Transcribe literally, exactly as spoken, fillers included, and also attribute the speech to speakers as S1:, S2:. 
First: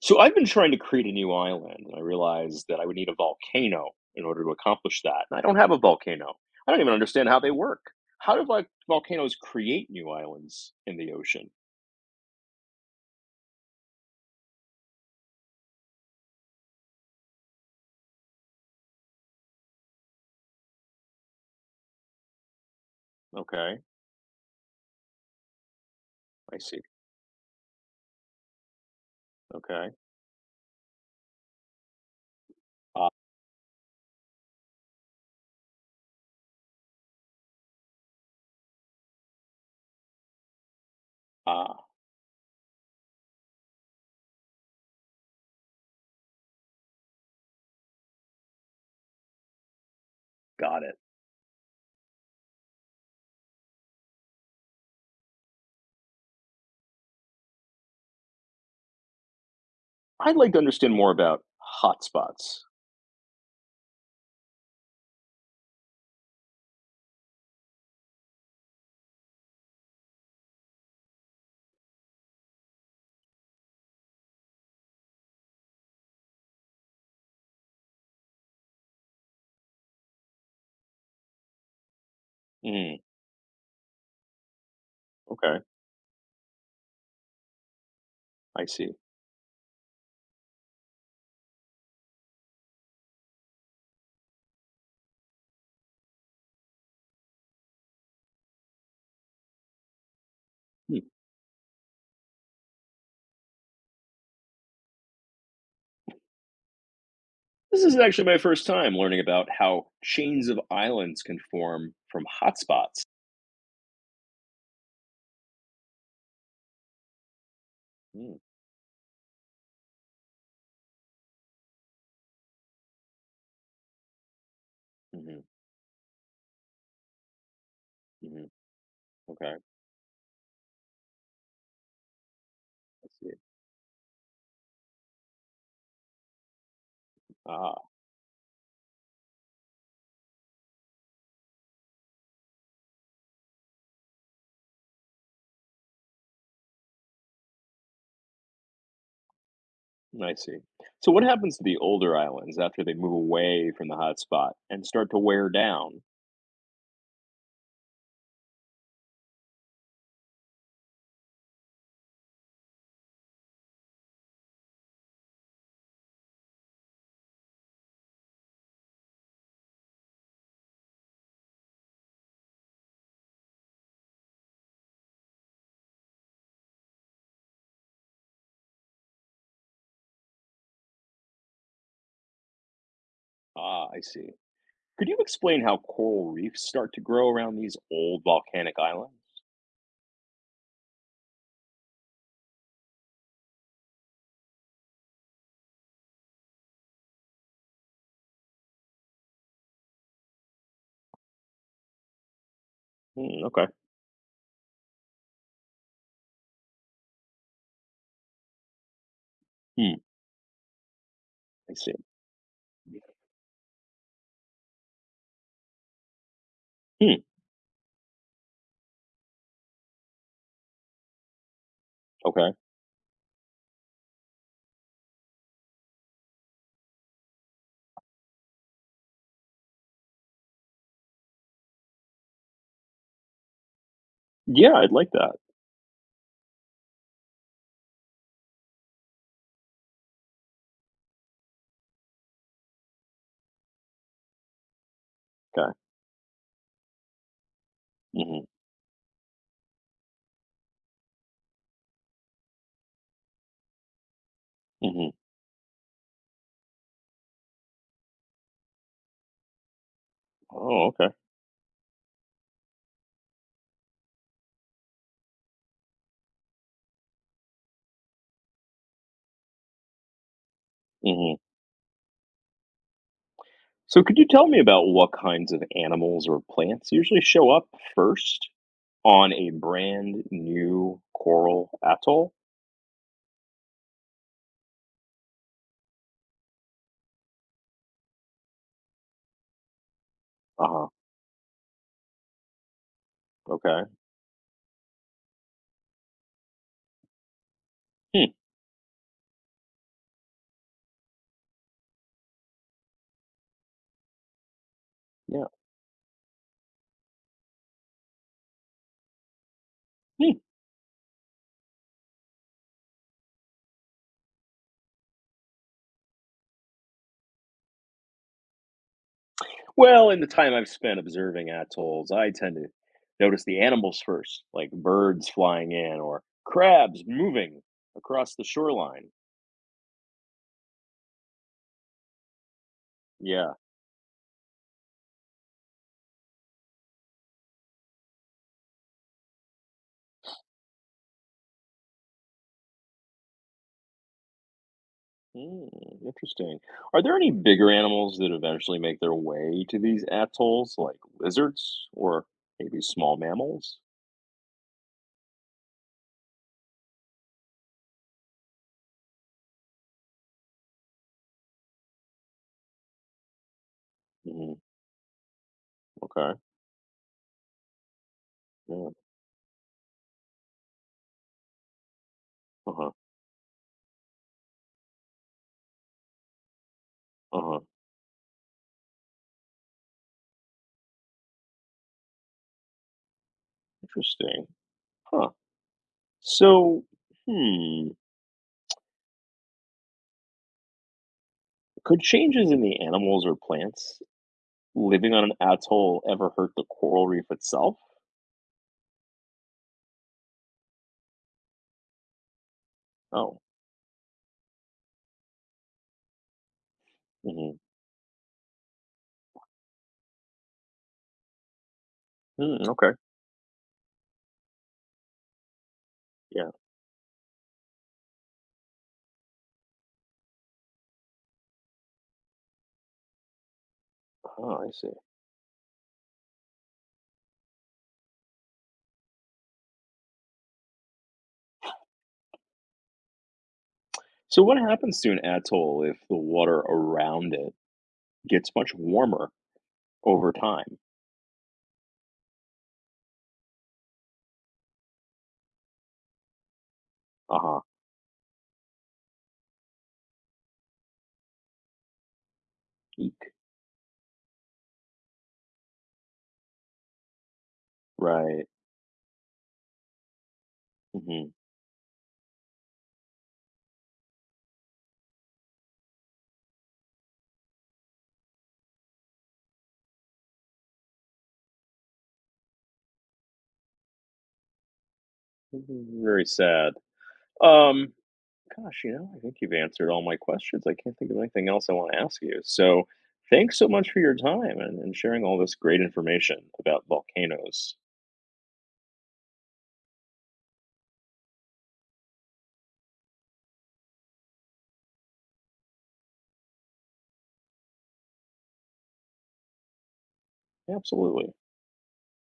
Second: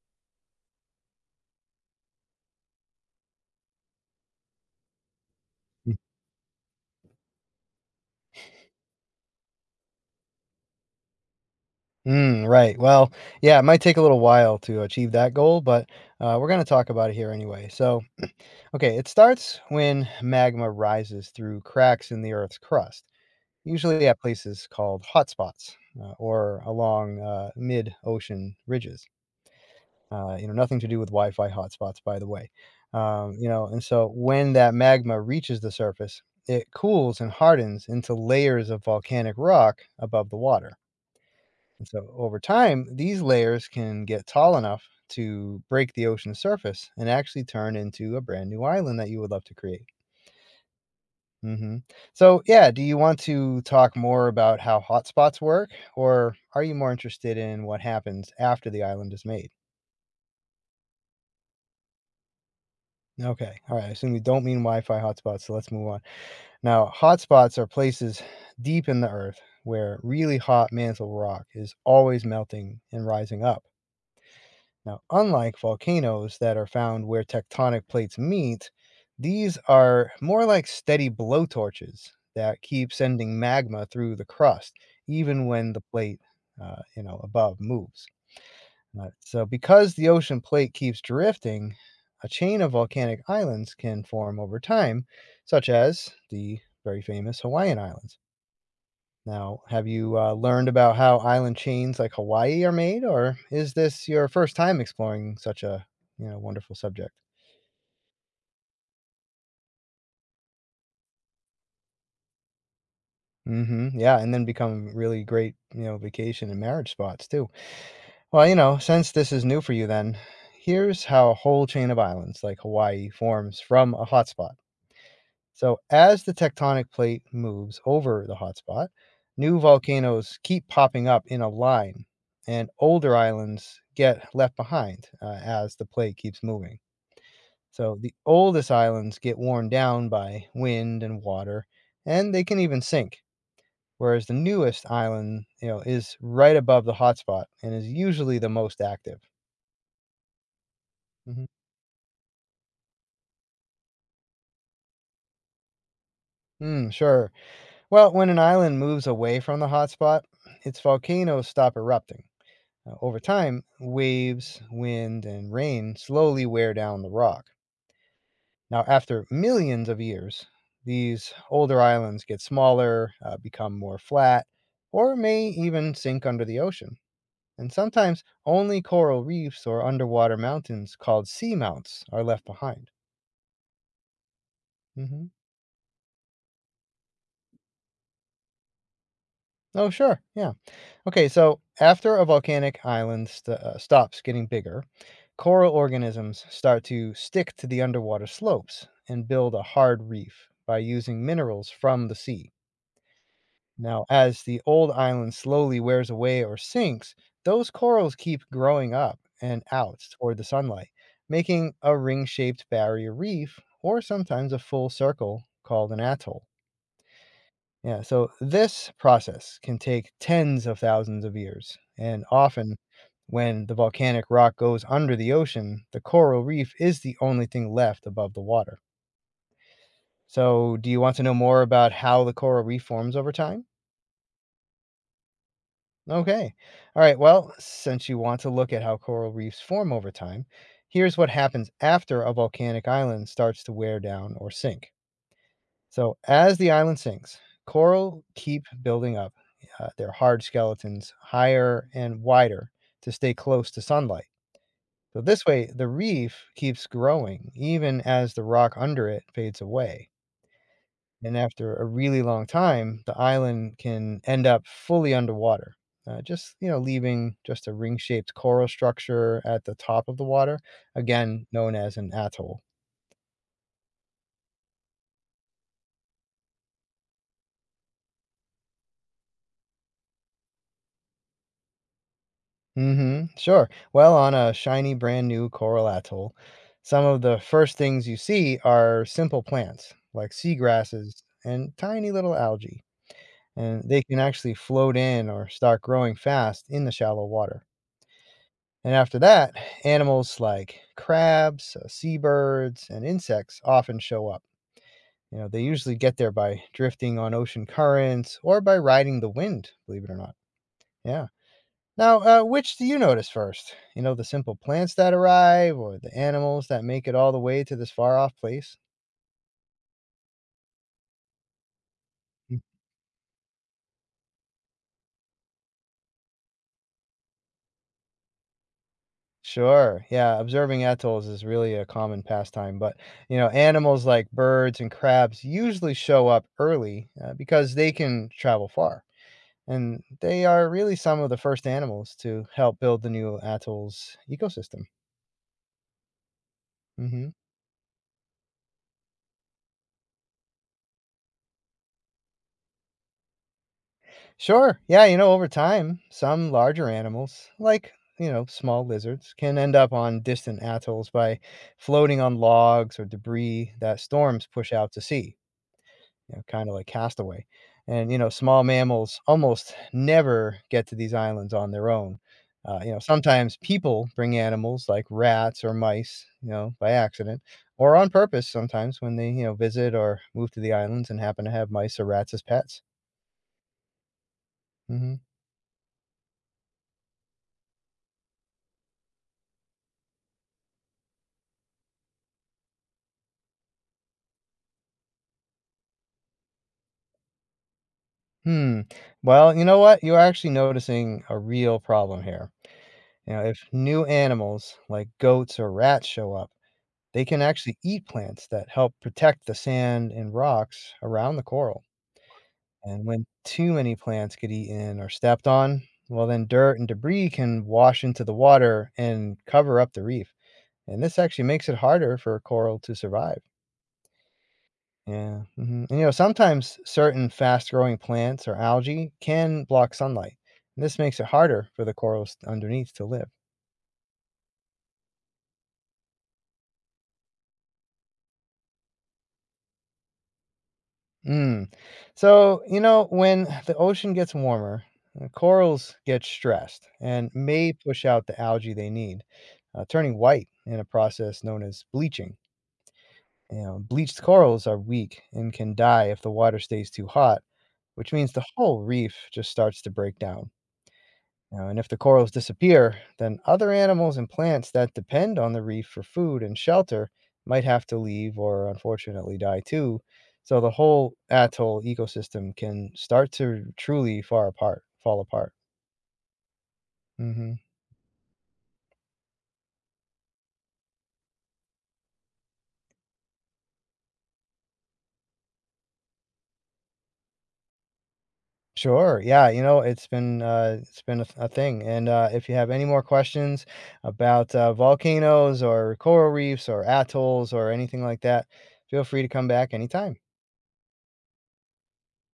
S1: So I've been trying to create a new island, and I realized that I would need a volcano in order to accomplish that. And I don't have a
S2: Mm
S1: volcano. I don't even understand how they work. How do vol- volcanoes create new islands in the ocean?
S2: mm, right, well, yeah, it might take a little while to achieve that goal, but, uh, we're gonna talk about it here anyway, so okay, it starts when magma rises through cracks in the Earth's crust,
S1: Okay,
S2: usually at places called hotspots, uh,
S1: I
S2: or
S1: see.
S2: along, uh, mid-ocean ridges.
S1: Okay,
S2: Uh, you know, nothing to do with Wi-Fi hotspots, by the way.
S1: ah,
S2: Um, you know, and so when that magma reaches the surface, it cools and hardens into layers of volcanic rock above the water.
S1: ah,
S2: And so over time, these layers can get tall enough to break the ocean's surface and actually turn into a brand new island that you would love to create.
S1: got it.
S2: hmm So, yeah, do you want to talk more about how hotspots work, or are you more interested in what happens after the island is made?
S1: I'd like to understand more about hotspots.
S2: Okay. All right. I assume you don't mean Wi-Fi hotspots, so let's move on. Now, hotspots are places deep in the earth where really hot mantle rock is always melting and rising up. Now, unlike volcanoes that are found where tectonic plates meet, these are more like steady blowtorches that keep
S1: Mm,
S2: sending magma through the crust, even
S1: okay,
S2: when the plate, uh, you know, above moves.
S1: I see.
S2: Right, so because the ocean plate keeps drifting, a chain of volcanic islands can form over time, such as the very famous Hawaiian Islands. Now, have you uh, learned about
S1: Hmm.
S2: how island chains like Hawaii are made, or is this your first time exploring such a you know wonderful subject?
S1: This is actually my first time learning about how chains of islands can form from hotspots.
S2: Hmm. Yeah, and then become really great you know vacation and marriage spots too.
S1: Mm,
S2: Well, you know, since this is new for you, then here's how a whole chain of islands like Hawaii forms from a hotspot.
S1: hmm,
S2: So, as the tectonic plate moves over the
S1: hmm,
S2: hotspot,
S1: okay,
S2: new
S1: I
S2: volcanoes keep popping up in a line, and older
S1: see.
S2: islands get left behind uh, as the plate keeps moving.
S1: Ah.
S2: So, the oldest islands get worn down by wind and water, and they can even sink. Whereas the newest island, you know, is right above the hotspot and is usually the most active.
S1: I see. So what
S2: Mm-hmm.
S1: happens to the older islands after they move away from the hotspot and start to wear down?
S2: Hmm. Mm, sure. Well, when an island moves away from the hotspot, its volcanoes stop erupting. Uh, over time, waves, wind, and rain slowly wear down the rock. Now, after millions of years, these older islands get smaller, uh, become more flat, or may even sink under the ocean. And sometimes only coral reefs or underwater mountains called seamounts are left behind.
S1: Ah, I see. Could you
S2: hmm
S1: explain how coral reefs start to grow around these old volcanic islands?
S2: Oh, sure. Yeah. Okay, so after a volcanic island st- uh, stops getting bigger, coral organisms start to stick to the underwater slopes and build a hard reef by using minerals from the sea.
S1: Hmm, okay.
S2: Now, as the old island slowly wears away or sinks, those corals keep growing up and
S1: Hmm,
S2: out toward the sunlight, making
S1: I see.
S2: a ring shaped barrier reef or sometimes a full circle called an atoll.
S1: Hmm,
S2: Yeah, so this process can take tens of thousands of years, and
S1: okay.
S2: often when the volcanic rock goes under the ocean, the coral reef is the only thing left above the water. So, do you want to know more about how the coral reef forms over time?
S1: Yeah, I'd like that.
S2: Okay. All right, well, since you want to look at how coral reefs form over time, here's what happens after a volcanic island starts to wear down or sink.
S1: Okay.
S2: So, as the island sinks, coral
S1: Mm-hmm.
S2: keep building up uh, their hard skeletons higher and wider to stay close to sunlight.
S1: Mm-hmm.
S2: So, this way, the reef keeps growing even as the rock under it fades away.
S1: Oh, okay.
S2: And after a really long time, the island can end up fully underwater. Uh, just you know, leaving just a ring-shaped coral structure at the top of the water,
S1: Mm-hmm.
S2: again known as an atoll.
S1: So could you tell me about what kinds of animals or plants usually show up first on a brand new coral atoll?
S2: Mhm. Sure. Well, on a shiny brand new coral atoll, some of the first things you see are simple plants like
S1: Uh-huh.
S2: seagrasses and tiny little algae, and
S1: Okay.
S2: they can actually float in or start growing fast in the shallow water.
S1: Hmm.
S2: And after that, animals like crabs, uh, seabirds, and insects often show up. You
S1: Yeah.
S2: know, they usually get there by drifting on ocean currents or by riding the wind, believe it or not.
S1: Hmm.
S2: Yeah. Now, uh, which do you notice first? You know, the simple plants that arrive or the animals that make it all the way to this far off place?
S1: Well, in the time I've spent observing atolls, I tend
S2: Mm.
S1: to notice the animals first, like birds flying in or crabs moving across the shoreline.
S2: Sure. Yeah, observing atolls is really a common pastime, but you know,
S1: Yeah.
S2: animals like birds and crabs usually show up early uh, because they can travel far. And they are really some of the first animals to help build the new atoll's ecosystem.
S1: Hmm, interesting. Are there
S2: hmm
S1: any bigger animals that eventually make their way to these atolls, like lizards or maybe small mammals?
S2: Sure. Yeah, you know, over time, some larger animals, like, you know, small lizards, can end up on distant atolls by floating on logs or debris that storms
S1: Hmm.
S2: push out to sea, you
S1: Okay.
S2: know, kind of like castaway. And, you know, small
S1: Yeah.
S2: mammals almost never get to these islands on their own. Uh,
S1: Uh-huh.
S2: you know, sometimes people bring animals like rats or mice, you know, by accident
S1: Uh-huh.
S2: or on purpose sometimes when they, you know, visit or move to the islands and happen to have mice or rats as pets.
S1: Interesting.
S2: hmm
S1: Huh. So, hmm, could changes in the animals or plants living on an atoll ever hurt the coral reef itself?
S2: Hmm. Well, you know what? You're actually noticing a real problem here. You
S1: Oh,
S2: know, if new animals like goats or rats show up, they can
S1: mhm.
S2: actually eat plants that help protect the sand and rocks around the coral.
S1: Mm, okay.
S2: And when too many plants get eaten or stepped on, well, then
S1: Yeah.
S2: dirt and debris can wash into the water and cover up the reef. And this actually makes it harder for a coral to survive.
S1: Oh, I see.
S2: Yeah, mhm, and, you know, sometimes certain fast-growing plants or algae can block sunlight. And This makes it harder for the corals underneath to live.
S1: So what happens to an atoll if the water around it gets much warmer over time?
S2: Mm. So, you know, when the ocean gets warmer, uh, corals get stressed and
S1: Uh-huh.
S2: may push out the algae they need, uh, turning white in a process known as bleaching.
S1: Eek.
S2: You know, bleached corals are weak and can die if the water stays too hot, which means the
S1: Right.
S2: whole reef just starts to break down.
S1: Hmm.
S2: Now, and if the corals disappear, then other animals and plants that depend on the reef for food and shelter might have to leave or unfortunately die too. So the whole atoll ecosystem can start to truly far apart, fall apart.
S1: Very sad.
S2: hmm
S1: Um, Gosh, you know, I think you've answered all my questions. I can't think of anything else I want to ask you. So thanks so much for your time and, and sharing all this great information about volcanoes.
S2: Sure. Yeah. You know, it's been uh, it's been a, a thing. And uh, if you have any more questions about uh, volcanoes or coral reefs or atolls or anything like that, feel free to come back anytime.
S1: Absolutely.